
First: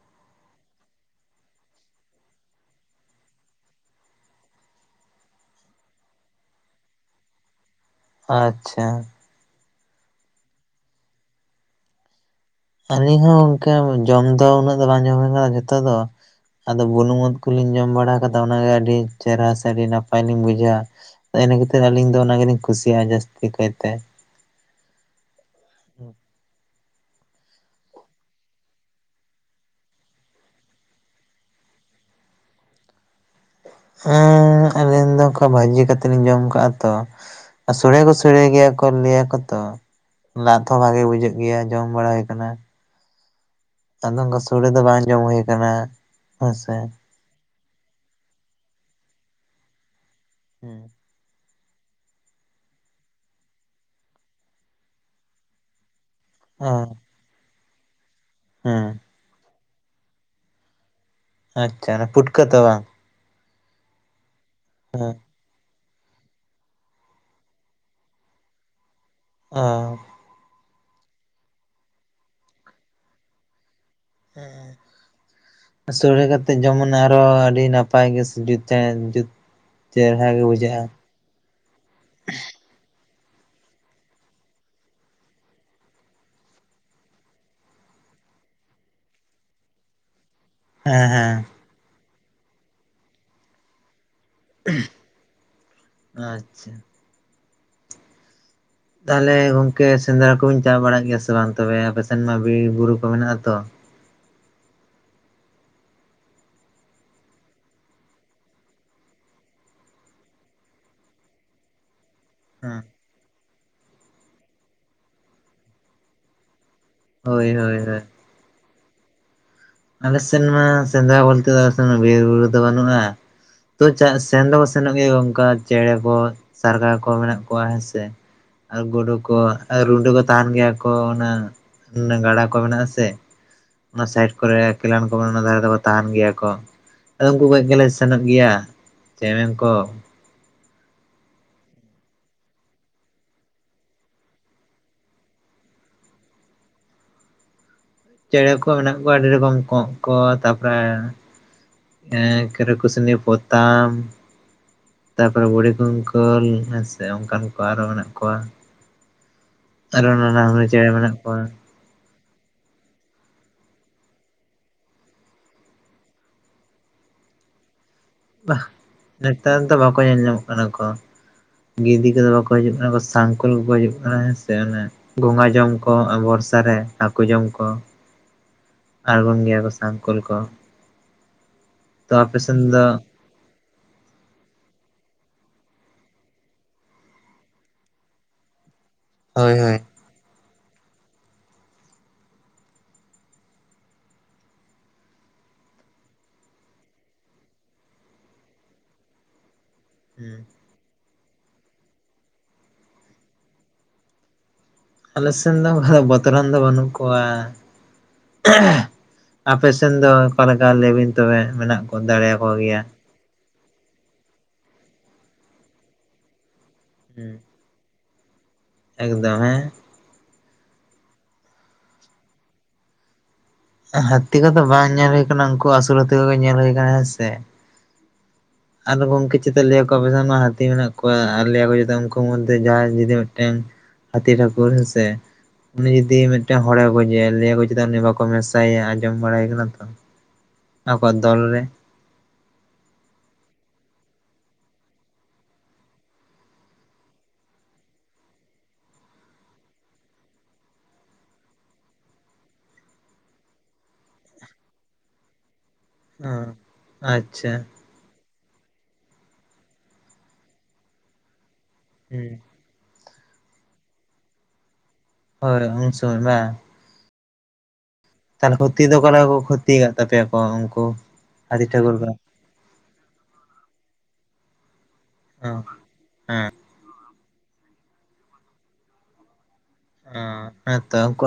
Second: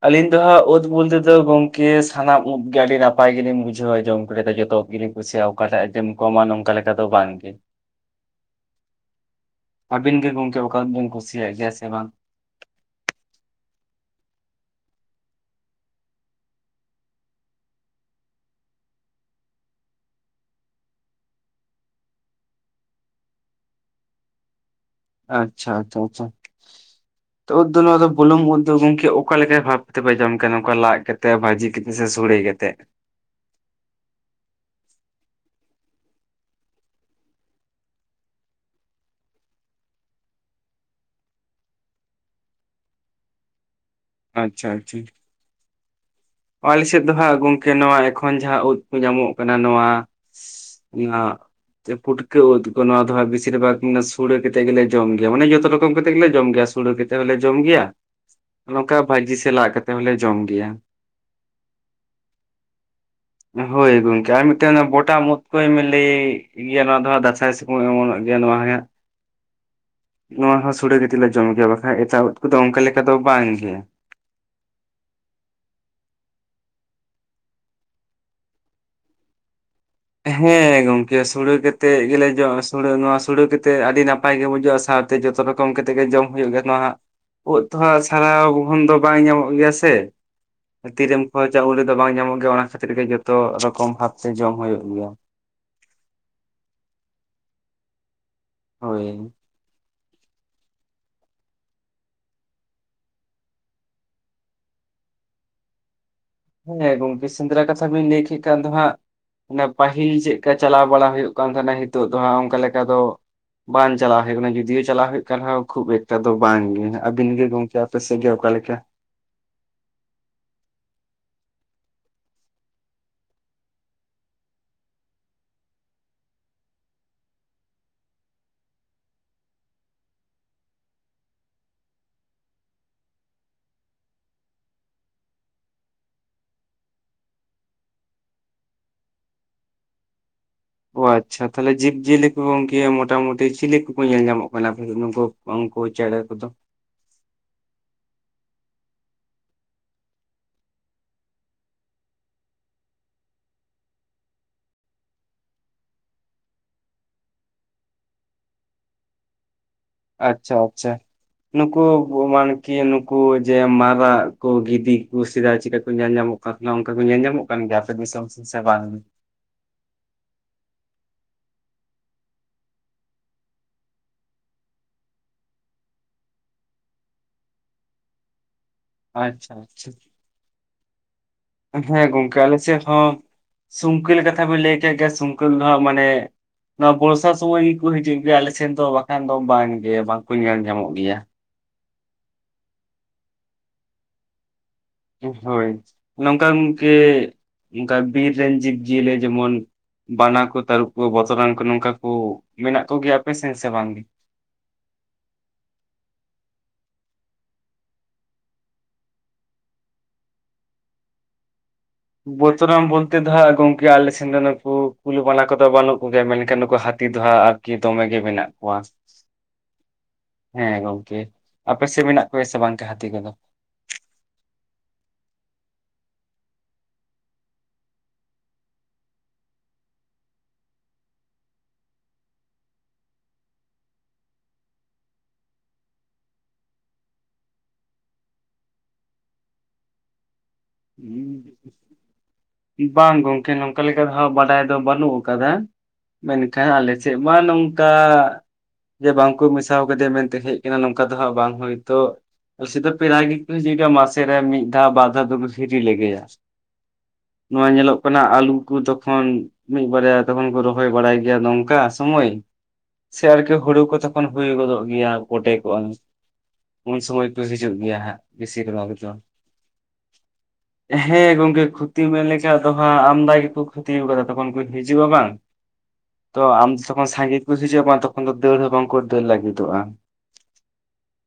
ᱟᱞᱤᱧ ᱫᱚ ᱦᱟᱸᱜ ᱩᱫ ᱵᱚᱞᱛᱮ ᱫᱚ ᱜᱚᱝᱠᱮ ᱥᱟᱱᱟᱢ ᱩᱫ ᱜᱮ ᱟᱹᱰᱤ ᱱᱟᱯᱟᱭ ᱜᱮᱞᱤᱧ ᱵᱩᱡᱷᱟᱹᱣᱟ ᱡᱚᱢ ᱠᱚᱨᱮᱫᱚ ᱡᱚᱛᱚ ᱜᱮᱞᱤᱧ ᱵᱩ ᱥᱮ ᱚᱠᱟᱴᱟᱜ ᱟᱭᱴᱮᱢ ᱠᱚᱢᱟ ᱱᱚᱝᱠᱟ ᱞᱮᱠᱟ ᱫᱚ ᱵᱟᱝ ᱜᱮ ᱾ ᱟᱪᱪᱷᱟ᱾ ᱟᱹᱵᱤᱱ ᱜᱮ ᱜᱚᱝᱠᱮ [inaudible] ᱵᱤᱱ ᱠᱩᱥᱤᱭᱟᱜ ᱜᱮᱭᱟ ᱥᱮ ᱵᱟᱝ? ᱟᱹᱞᱤᱧ ᱦᱚᱸ ᱚᱝᱠᱮ ᱡᱚᱢ ᱫᱚ ᱩᱱᱟᱹᱜ ᱫᱚ ᱵᱟᱝ ᱡᱚᱢ ᱦᱩᱭ ᱠᱟᱱᱟ ᱡᱚᱛᱚ ᱫᱚ ᱾ ᱟᱫᱚ ᱵᱩᱱᱩᱢ ᱩᱫ ᱠᱚᱞᱤᱧ ᱡᱚᱢ ᱵᱟᱲᱟ ᱠᱟᱫᱟ ᱚᱱᱟᱜᱮ ᱟᱹᱰᱤ ᱪᱮᱨᱦᱟ ᱥᱮ ᱟᱹᱰᱤ ᱱᱟᱯᱟᱭ ᱞᱤᱧ ᱵᱩᱡᱷᱟᱹᱣᱟ ᱾ ᱛᱚ ᱤᱱᱟᱹ ᱠᱷᱟᱹᱛᱤᱨ ᱟᱹᱞᱤᱧ ᱫᱚ ᱚᱱᱟ ᱜᱮᱧᱤᱧ ᱠᱩᱥᱤᱭᱟᱜᱼᱟ ᱡᱟᱹᱥᱛᱤ ᱠᱟᱭᱛᱮ᱾ ᱟᱪᱪᱷᱟ ᱟᱪᱪᱷᱟ ᱟᱪᱪᱷᱟ᱾ ᱛᱚ ᱩᱫ ᱫᱚ ᱱᱚᱣᱟ ᱫᱚ ᱵᱩᱞᱩᱝ ᱩᱫ ᱫᱚ ᱜᱚᱝᱠᱮ ᱚᱠᱟ ᱞᱮᱠᱟ ᱵᱷᱟᱵᱽ ᱛᱮᱯᱮ ᱡᱚᱢ ᱠᱟᱱᱟ ᱱᱚᱝᱠᱟ ᱞᱟᱡ ᱠᱟᱛᱮᱫ ᱵᱷᱟᱹᱡᱤ ᱠᱟᱛᱮᱜ ᱥᱮ ᱥᱚᱲᱮ ᱠᱟᱛᱮᱫ? ᱦᱮᱸ ᱟᱹᱞᱤᱧ ᱫᱚ ᱚᱝᱠᱟ ᱵᱷᱟᱹᱡᱤ ᱠᱟᱛᱮᱫ ᱞᱤᱧ ᱡᱚᱢ ᱠᱟᱜᱼᱟ ᱛᱚ ᱾ ᱟᱨ ᱥᱚᱲᱮ ᱦᱚᱸᱠᱚ ᱥᱚᱲᱮ ᱜᱮᱭᱟ ᱠᱚ ᱞᱟᱹᱭᱟ ᱠᱚ ᱛᱚ ᱾ ᱞᱟᱫ ᱦᱚᱸ ᱵᱷᱟᱜᱮ ᱵᱩᱡᱷᱟᱹᱜ ᱜᱮᱭᱟ ᱡᱚᱢ ᱵᱟᱲᱟ ᱦᱩᱭ ᱠᱟᱱᱟ ᱾ ᱟᱫᱚ ᱚᱝᱠᱟ ᱥᱚᱲᱮ ᱫᱚ ᱵᱟᱝ ᱡᱚᱢ ᱦᱩᱭ ᱠᱟᱱᱟ ᱾ ᱚ ᱟᱞᱮᱥᱮᱫ ᱫᱚ ᱦᱟᱸᱜ ᱜᱚᱝᱠᱮ ᱱᱚᱣᱟ ᱮᱠᱷᱚᱱ ᱡᱟᱦᱟᱸ ᱩᱫ ᱠᱚ ᱧᱟᱢᱚᱜ ᱠᱟᱱᱟ ᱱᱚᱣᱟ ᱦᱩᱸ ᱚᱱᱟ ᱪᱮ ᱯᱩᱴᱠᱟᱹ ᱩᱫ ᱠᱚ ᱱᱚᱣᱟ ᱫᱚ ᱦᱟᱸᱜ ᱵᱤᱥᱤᱨ ᱵᱷᱟᱜᱽ ᱢᱟᱱᱮ ᱥᱳᱲᱮ ᱠᱟᱛᱮᱜ ᱜᱮᱞᱮ ᱡᱚᱢ ᱜᱮᱭᱟ ᱢᱟᱱᱮ ᱡᱚᱛᱚ ᱨᱚᱠᱚᱢ ᱠᱟᱛᱮᱜ ᱜᱮᱞᱮ ᱡᱚᱢ ᱜᱮᱭᱟ ᱚ ᱥᱩᱲᱮ ᱠᱟᱛᱮ ᱦᱚᱸᱞᱮ ᱡᱚᱢ ᱜᱮᱭᱟ ᱱᱚᱝᱠᱟ ᱦᱮᱸ ᱵᱷᱟᱹᱡᱤ ᱥᱮ ᱞᱟᱜ ᱠᱟᱛᱮ ᱦᱚᱞᱮ ᱡᱚᱢ ᱜᱮᱭᱟ ᱾ ᱟᱪᱪᱷᱟ ᱚᱱᱟ ᱯᱩᱴᱠᱟᱹ ᱛᱚ ᱵᱟᱝ? ᱦᱳᱭ ᱜᱚᱝᱠᱮ ᱟᱨ ᱢᱤᱫᱴᱮᱜ ᱚᱱᱟ ᱦᱮᱸ ᱵᱚᱴᱟᱢ ᱩᱫ᱾ ᱦᱳᱭᱮᱢ ᱞᱮᱭᱮᱜ ᱜᱮᱭᱟ ᱱᱚᱣᱟ ᱫᱚ ᱦᱟᱸᱜ ᱫᱟᱸᱥᱟᱭ ᱥᱚᱢᱚᱭ ᱚᱢᱚᱱᱚᱜ ᱜᱮᱭᱟ ᱱᱚᱣᱟ ᱦᱚᱸᱭᱟᱸᱜ ᱟ ᱱᱚᱣᱟ ᱦᱚᱸ ᱥᱳᱲᱮ ᱠᱟᱛᱮᱜ ᱞᱮ ᱡᱚᱢ ᱜᱮᱭᱟ ᱵᱟᱠᱷᱟᱡ ᱮᱴᱟᱜ ᱩᱫ ᱠᱚᱫᱚ ᱚᱝᱠᱟ ᱞᱮᱠᱟ ᱫᱚ ᱵᱟᱝ ᱜᱮ ᱾ ᱦᱮᱸ᱾ ᱥᱚᱲᱮ ᱠᱟᱛᱮᱫ ᱡᱮᱢᱚᱱ ᱟᱨᱚ ᱟᱹᱰᱤ ᱱᱟᱯᱟᱭ ᱜᱮ [inaudible] ᱡᱩᱛ ᱪᱮᱨᱦᱟ ᱜᱮ ᱦᱮᱸ ᱵᱩᱡᱷᱟᱹᱜᱼᱟ ᱜᱚᱝᱠᱮ ᱥᱳᱲᱮ ᱠᱟᱛᱮᱜ ᱜᱮᱞᱮ ᱡᱚᱢ ᱥᱳᱲᱮ ᱱᱚᱣᱟ ᱥᱳᱲᱮ ᱠᱟᱛᱮᱜ ᱟᱹᱰᱤ ᱱᱟᱯᱟᱭ ᱜᱮ ᱵᱩᱡᱷᱟᱜ-ᱟ ᱥᱟᱶᱛᱮ ᱡᱚᱛᱚ ᱨᱚᱠᱚᱢ ᱠᱟᱛᱮᱜ ᱜᱮ ᱡᱚᱢ ᱦᱩᱭᱩᱜ ᱜᱮᱭᱟ ᱱᱚᱣᱟ ᱦᱟᱸᱜ ᱳᱫ ᱛᱚ ᱦᱸᱟᱜ ᱥᱟᱨᱟᱣ ᱜᱚᱦᱚᱱ ᱫᱚ ᱵᱟᱝ ᱧᱟᱢᱚᱜ ᱜᱮᱭᱟ ᱥᱮ᱾ ᱦᱮᱸ ᱛᱤᱨᱮᱢ ᱦᱮᱸ ᱠᱷᱚᱡᱟ ᱩᱱ ᱨᱮᱫᱚ ᱵᱟᱝ ᱧᱟᱢᱚᱜ ᱜᱮᱭᱟ ᱚᱱᱟ ᱠᱷᱟᱹᱛᱤᱨ ᱜᱮ ᱡᱚᱛᱚ ᱨᱚᱠᱚᱢ ᱵᱷᱟᱵ ᱛᱮ ᱡᱚᱢ ᱦᱩᱭᱩᱜ-ᱟ ᱾ ᱟᱪᱪᱷᱟ᱾ ᱦᱳᱭ ᱛᱟᱦᱚᱞᱮ ᱜᱚᱝᱠᱮ ᱥᱮᱸᱫᱽᱨᱟ ᱠᱚᱵᱮᱱ ᱪᱟ ᱵᱟᱲᱟᱜ ᱜᱮᱭᱟ ᱥᱮ ᱵᱟᱝ ᱛᱚᱵᱮ ᱟᱯᱮ ᱥᱮᱱ ᱢᱟ ᱵᱤᱨ ᱵᱩᱨᱩ ᱠᱚ ᱢᱮᱱᱟᱜ-ᱟ ᱛᱚ ᱾ ᱦᱮᱸ ᱜᱚᱝᱠᱮ ᱥᱮᱸᱫᱽᱨᱟ ᱠᱟᱛᱷᱟ ᱵᱤᱱ ᱞᱟᱹᱭ ᱠᱮᱫ ᱠᱷᱟᱱ ᱫᱚ ᱦᱟᱸᱜ ᱚᱱᱮ ᱯᱟᱹᱦᱤᱞ ᱪᱮᱫ ᱠᱟ ᱪᱟᱞᱟᱣ ᱵᱟᱲᱟ, ᱦᱳᱭᱳᱜ ᱠᱟᱱ ᱛᱟᱦᱮᱱᱟ, ᱱᱤᱛᱚᱜ ᱫᱚ ᱦᱟᱸᱜ ᱚᱱᱠᱟ ᱦᱮᱸ ᱞᱮᱠᱟ ᱫᱚ ᱵᱟᱝ ᱪᱟᱞᱟᱣ ᱦᱳᱭᱳᱜ ᱠᱟᱱᱟ, ᱡᱩᱫᱤᱭᱳ ᱪᱟᱞᱟᱣ ᱦᱳᱭᱳᱜ ᱠᱟᱱ ᱦᱚ, ᱠᱷᱩᱵ ᱮᱠᱴᱟ ᱫᱚ ᱵᱟᱝ ᱜᱮ ᱦᱟᱜ ᱾ ᱟᱵᱤᱱ ᱜᱮ ᱦᱳᱭ ᱜᱚᱝᱠᱮ, ᱦᱳᱭ ᱟᱯᱮ ᱦᱳᱭ ᱥᱮᱜ ᱜᱮ ᱚᱠᱟ ᱞᱮᱠᱟ? ᱟᱞᱮ ᱥᱮᱱ ᱢᱟ ᱥᱮᱸᱫᱽᱨᱟ ᱵᱚᱞᱛᱮ ᱫᱚ, ᱟᱞᱮ ᱥᱮᱱ ᱵᱤᱨ-ᱵᱩᱨᱩ ᱫᱚ ᱵᱟᱱᱩᱜ-ᱟ ᱾ ᱛᱚ ᱪᱟᱜ ᱥᱮᱱ ᱫᱚᱠᱚ ᱥᱮᱱᱚᱜ ᱜᱮᱭᱟ, ᱚᱱᱠᱟ ᱪᱮᱬᱮ ᱠᱚ ᱥᱟᱨᱜᱟ ᱠᱚ ᱢᱮᱱᱟᱜ ᱠᱚᱣᱟ ᱦᱮ ᱥᱮ ᱾ ᱟᱨ ᱜᱳᱰᱳ ᱠᱚ, ᱟᱨ ᱨᱩᱰᱩ ᱠᱚ, ᱛᱟᱦᱮᱱ ᱜᱮᱭᱟ ᱠᱚ ᱚᱱᱟ ᱚᱱᱟ ᱜᱟᱰᱟ ᱠᱚ ᱢᱮᱱᱟᱜ-ᱟ ᱥᱮ, ᱚᱱᱟ ᱥᱟᱭᱤᱰ᱾ ᱠᱚᱨᱮ ᱠᱮᱞᱟᱱ ᱠᱚ ᱚᱱᱟ ᱫᱷᱟᱨᱮ ᱫᱚᱠᱚ, ᱛᱟᱦᱮᱱ ᱜᱮᱭᱟ ᱠᱚ ᱾ ᱟᱫᱚ ᱩᱱᱠᱩ ᱜᱚᱡ ᱜᱮᱞᱮ ᱥᱮᱱᱚᱜ ᱜᱮᱭᱟ, ᱪᱮᱬᱮ ᱠᱚ᱾ ᱚ ᱟᱪᱪᱷᱟ ᱛᱟᱦᱚᱞᱮ ᱡᱤᱵᱽ ᱡᱤᱭᱟᱹᱞᱤ ᱠᱚ, ᱜᱚᱝᱠᱮ ᱢᱚᱴᱟ ᱢᱩᱴᱤ ᱪᱤᱞᱤ ᱠᱩᱠᱩ ᱧᱮᱞ ᱧᱟᱢᱚᱜ ᱠᱟᱱᱟ? ᱱᱩᱠᱩ ᱩᱱᱠᱩ ᱪᱮᱬᱮ ᱠᱚᱫᱚ? ᱪᱮᱬᱮ ᱠᱚ ᱢᱮᱱᱟᱜ ᱠᱚᱣᱟ, ᱟᱹᱰᱤ ᱨᱚᱠᱚᱢ ᱠᱚᱸᱜ ᱠᱚ, ᱛᱟᱯᱚᱨᱮ ᱮᱸ ᱠᱮᱨᱚ ᱠᱤᱥᱱᱤ ᱯᱚᱛᱟᱢ᱾ ᱛᱟᱯᱚᱨᱮ ᱵᱩᱲᱦᱤ ᱠᱩᱝᱠᱟᱹᱞ ᱦᱮᱸ ᱥᱮ, ᱚᱱᱠᱟᱱ ᱠᱚ ᱟᱨᱚ ᱢᱮᱱᱟᱜ ᱠᱚᱣᱟ ᱾ [unintelligible] [inaudible] ᱟᱨᱚ ᱱᱟᱱᱟ ᱟᱪᱪᱷᱟ ᱦᱩᱱᱟᱹᱨ ᱪᱮᱬᱮ ᱟᱪᱪᱷᱟ ᱢᱮᱱᱟᱜ ᱠᱚᱣᱟ ᱾ ᱱᱩᱠᱩ ᱢᱟᱱᱠᱤ ᱱᱩᱠᱩ ᱡᱮ ᱢᱟᱨᱟᱜ ᱠᱩ, ᱜᱤᱫᱤ ᱠᱩ ᱥᱮᱫᱟᱭ ᱪᱤᱜᱠᱟ ᱠᱚ ᱧᱮᱞ ᱧᱟᱢᱚᱜ ᱚᱱᱠᱟ ᱠᱚ ᱧᱮᱞ ᱧᱟᱢᱚᱜ ᱠᱟᱱ ᱜᱮᱭᱟ, ᱟᱯᱮ ᱫᱤᱥᱚᱢ ᱥᱮᱱ ᱥᱮ ᱵᱟᱝ? ᱱᱮᱛᱟᱨ ᱫᱚ ᱵᱟᱠᱚ ᱧᱮᱞ ᱧᱟᱢᱚᱜ ᱠᱟᱱᱟ ᱠᱚ ᱾ ᱜᱤᱫᱤ ᱠᱚᱫᱚ ᱵᱟᱠᱚ ᱦᱤᱡᱩᱜ ᱠᱟᱱᱟ, ᱥᱟᱝᱠᱚᱞ ᱠᱚᱠᱚ ᱦᱤᱡᱩᱜ ᱠᱟᱱᱟ ᱦᱮᱸ ᱥᱮ, ᱚᱱᱮ ᱜᱚᱸᱝᱜᱟ ᱡᱚᱢ ᱠᱚ ᱵᱚᱨᱥᱟ ᱨᱮ, ᱦᱟᱠᱳ ᱡᱚᱢ ᱠᱚ ᱾ ᱟᱪᱪᱷᱟ, ᱟᱪᱪᱷᱟ, ᱥᱟᱝᱠᱳᱞ ᱠᱚ ᱦᱮᱸ ᱛᱚ ᱟᱯᱮ ᱜᱚᱝᱠᱮ ᱟᱞᱮ ᱥᱮᱱ ᱥᱮᱫ ᱫᱚ ᱦᱚᱸ ᱥᱩᱝᱠᱟᱹᱞ ᱠᱟᱛᱷᱟ ᱵᱤᱱ ᱞᱟᱹᱭ ᱠᱮᱫ, ᱜᱮ ᱥᱩᱝᱠᱟᱹᱞ ᱫᱚ ᱦᱟᱸᱜ ᱢᱟᱱᱮ ᱱᱚᱣᱟ ᱵᱚᱨᱥᱟ ᱥᱩᱚᱢᱚᱭ ᱜᱮᱠᱚ ᱦᱤᱡᱩᱜ ᱜᱮᱭᱟ, ᱟᱞᱮ ᱥᱮᱱ ᱫᱚ ᱵᱟᱠᱷᱟᱱ ᱫᱚ, ᱦᱳᱭ ᱵᱟᱝ ᱦᱳᱭ ᱜᱮ ᱵᱟᱝ ᱠᱚ ᱧᱮᱞ ᱧᱟᱢᱚᱜ ᱜᱮᱭᱟ ᱾ ᱦᱳᱭ ᱱᱚᱝᱠᱟ ᱜᱚᱝᱠᱮ ᱚᱱᱠᱟ ᱵᱤᱨ ᱨᱮᱱ, ᱡᱤᱵᱽ ᱡᱤᱭᱟᱹᱞᱤ ᱡᱮᱢᱚᱱ ᱵᱟᱱᱟ ᱦᱩᱸ ᱠᱚ ᱛᱟᱹᱨᱩᱵ ᱠᱚ, ᱵᱚᱛᱚᱨᱟᱱ ᱠᱚ ᱱᱚᱝᱠᱟ ᱠᱚ, ᱢᱮᱱᱟᱜ ᱠᱚᱜᱮᱭᱟ ᱟᱯᱮ ᱥᱮᱱ ᱥᱮ ᱵᱟᱝ ᱜᱮ? ᱟᱞᱮ ᱥᱮᱱ ᱫᱚ ᱚᱱᱠᱟ ᱫᱚ, ᱵᱚᱛᱚᱨᱟᱱ ᱫᱚ ᱵᱟᱹᱱᱩᱜ ᱠᱚᱣᱟ ᱾ ᱟᱯᱮ ᱥᱮᱱ ᱫᱚ ᱚᱠᱟ ᱞᱮᱠᱟ, ᱞᱟᱹᱭ ᱵᱤᱱ ᱛᱚᱵᱮ ᱢᱮᱱᱟᱜ ᱠᱚᱣᱟ᱾ ᱵᱚᱛᱚᱨᱟᱱ ᱵᱚᱞᱛᱮ ᱫᱚ ᱦᱟᱸᱜ, ᱜᱚᱝᱠᱮ ᱟᱞᱮ ᱥᱮᱱ ᱫᱚ ᱱᱩᱠᱩ ᱠᱩᱞᱤ ᱵᱟᱱᱟ ᱠᱚᱫᱚ ᱵᱟᱹᱱᱩᱜ ᱠᱚᱜᱮᱭᱟ ᱢᱮᱱᱠᱷᱟᱱ ᱱᱩᱠᱩ ᱦᱟ ᱦᱟᱹᱛᱤ ᱫᱚ ᱦᱩᱸ ᱦᱟᱜ ᱟᱨᱠᱤ ᱫᱚᱢᱮ ᱜᱮ, ᱢᱮᱱᱟᱜ ᱠᱚᱣᱟ? ᱮᱠᱫᱚᱢ ᱦᱮᱸ᱾ ᱦᱮᱸ ᱜᱚᱝᱠᱮ ᱟᱯᱮ ᱥᱮᱜ, ᱢᱮᱱᱟᱜ ᱠᱚ ᱜᱮᱭᱟ ᱥᱮ ᱵᱟᱝ ᱦᱟᱹᱛᱤ ᱠᱚᱫᱚ? ᱦᱟᱹᱛᱤ ᱠᱚᱫᱚ ᱵᱟᱝ ᱧᱮᱞ ᱦᱩᱭ ᱠᱟᱱᱟ, ᱩᱱᱠᱩ ᱟᱥᱩᱞ ᱦᱟᱹᱛᱤ ᱠᱚᱜᱮ ᱧᱮᱞ ᱦᱳᱭ ᱠᱟᱱᱟ, ᱦᱮᱸ ᱥᱮ᱾ ᱟᱨᱫᱚ ᱜᱚᱢᱠᱮ ᱪᱮᱛᱟ ᱞᱟᱹᱭ ᱟᱠᱚ, ᱟᱯᱮ ᱥᱮ ᱢᱟ ᱦᱟᱛᱤ ᱢᱮᱱᱟᱜ ᱠᱚᱣᱟ, ᱟᱨ ᱞᱟᱹᱭᱟᱠᱚ ᱪᱮᱛᱟ ᱞᱟᱹᱭ ᱟᱠᱚ ᱢᱚᱫᱽᱫᱷᱮ ᱡᱟᱦᱟᱸᱭ ᱢᱤᱫᱴᱮᱱ ᱦᱟᱛᱤ ᱴᱷᱟᱠᱩᱨ ᱦᱮᱥᱮ᱾ ᱩᱱᱤ ᱡᱩᱫᱤ ᱢᱤᱫ ᱴᱮᱱ ᱦᱚᱲᱮ ᱜᱚᱡᱭᱟ, ᱞᱟᱹᱭ ᱭᱟᱠᱚ ᱪᱮᱫᱟ ᱩᱱᱤ ᱵᱟᱠᱚ ᱢᱮᱥᱟᱭᱮᱭᱟ, ᱟᱸᱡᱚᱢ ᱵᱟᱲᱟᱭᱮ ᱠᱟᱱᱟ ᱛᱚ ᱾ ᱟᱠᱚᱣᱟᱜ ᱫᱚᱞ ᱨᱮ ᱾ ᱵᱟᱝ ᱜᱚᱝᱠᱮ ᱱᱚᱝᱠᱟ ᱞᱮᱠᱟ ᱫᱚ ᱦᱟᱸᱜ ᱵᱟᱰᱟᱭ ᱫᱚ ᱵᱟᱹᱱᱩᱜ ᱠᱟᱫᱟ ᱾ ᱢᱮᱱᱠᱷᱟᱱ ᱟᱞᱮ ᱥᱮᱫ ᱢᱟ ᱱᱚᱝᱠᱟ᱾ ᱡᱮ ᱵᱟᱝᱠᱚ ᱢᱮᱥᱟ ᱠᱟᱫᱮᱭᱟ ᱢᱮᱱᱛᱮ ᱦᱮᱡ ᱠᱟᱱᱟ, ᱱᱚᱝᱠᱟ ᱫᱚ ᱦᱟᱸᱜ ᱵᱟᱝ ᱦᱚᱭᱛᱚ ᱟᱞᱮ ᱥᱮᱫ ᱫᱚ ᱯᱮᱲᱟ ᱜᱮᱠᱚ ᱦᱤᱡᱩᱜ ᱜᱤᱭᱟ, ᱢᱟᱥᱮ ᱨᱮ ᱢᱤᱫ ᱫᱷᱟᱣ ᱵᱟᱨ ᱫᱷᱟᱣ ᱫᱚ᱾ ᱦᱤᱨᱤ ᱞᱮ ᱜᱮᱭᱟ ᱾ ᱦᱚ ᱟᱪ ᱱᱚᱣᱟ ᱧᱮᱞᱚᱜ ᱠᱟᱱᱟ ᱟᱞᱩ ᱠᱚ, ᱛᱚᱠᱷᱚᱱ ᱢᱤᱫ ᱵᱟᱨᱭᱟ ᱛᱚᱠᱷᱚᱱ ᱠᱚ, ᱨᱚᱦᱚᱭ ᱵᱟᱲᱟᱭ ᱜᱮᱭᱟ ᱱᱚᱝᱠᱟ᱾ ᱦᱩᱸ ᱥᱚᱢᱚᱭ ᱥᱮ ᱟᱨᱠᱤ ᱦᱳᱲᱩ ᱠᱚ ᱛᱚᱠᱷᱚᱱ ᱦᱳᱭ ᱜᱚᱫᱚᱜ ᱜᱮᱭᱟ, ᱯᱚᱴᱮ ᱦᱳᱭ ᱠᱚᱜᱼᱟ᱾ ᱩᱱ ᱥᱚᱢᱚᱭ ᱵᱟᱝ ᱩᱱ ᱥᱚᱢᱚᱭ ᱯᱮ ᱦᱤᱡᱩᱜ ᱜᱮᱭᱟ ᱦᱟᱸᱜ᱾ ᱛᱟᱦᱚᱞᱮ ᱵᱮᱥᱤᱨ ᱠᱷᱚᱛᱤ ᱵᱷᱟᱜ ᱫᱚ, ᱚᱠᱟ ᱞᱮᱠᱟ ᱠᱚ ᱠᱷᱚᱛᱤ ᱟᱠᱟᱫ ᱛᱟᱯᱮᱭᱟᱠᱚ ᱩᱱᱠᱩ ᱦᱮᱸ ᱜᱚᱝᱠᱮ ᱦᱟᱹᱛᱤ ᱴᱷᱟᱹᱠᱩᱨ ᱠᱷᱩᱛᱤ ᱠᱚ [unintelligible] ᱟᱫᱚ ᱦᱟᱸᱜ ᱟᱢᱫᱟ ᱜᱮᱠᱚ ᱠᱷᱩᱛᱤ ᱟᱠᱟᱫᱟ ᱛᱚᱠᱷᱚᱱ ᱠᱚ ᱦᱤᱡᱩᱜᱼᱟ ᱵᱟᱝ᱾ ᱚ ᱛᱚ ᱟᱢ ᱡᱚᱠᱷᱚᱱ ᱥᱟᱸᱜᱮ ᱠᱚ ᱦᱤᱡᱩᱜ-ᱟ ᱵᱟᱝ ᱛᱚᱠᱷᱚᱱ ᱫᱚ ᱫᱟᱹᱲ ᱦᱚᱸ ᱵᱟᱝ ᱠᱚ ᱫᱟᱹᱲ ᱞᱟᱜᱤᱫᱚᱜᱼᱟ᱾ ᱚ ᱦᱮᱸ ᱛᱚ ᱩᱱᱠᱩ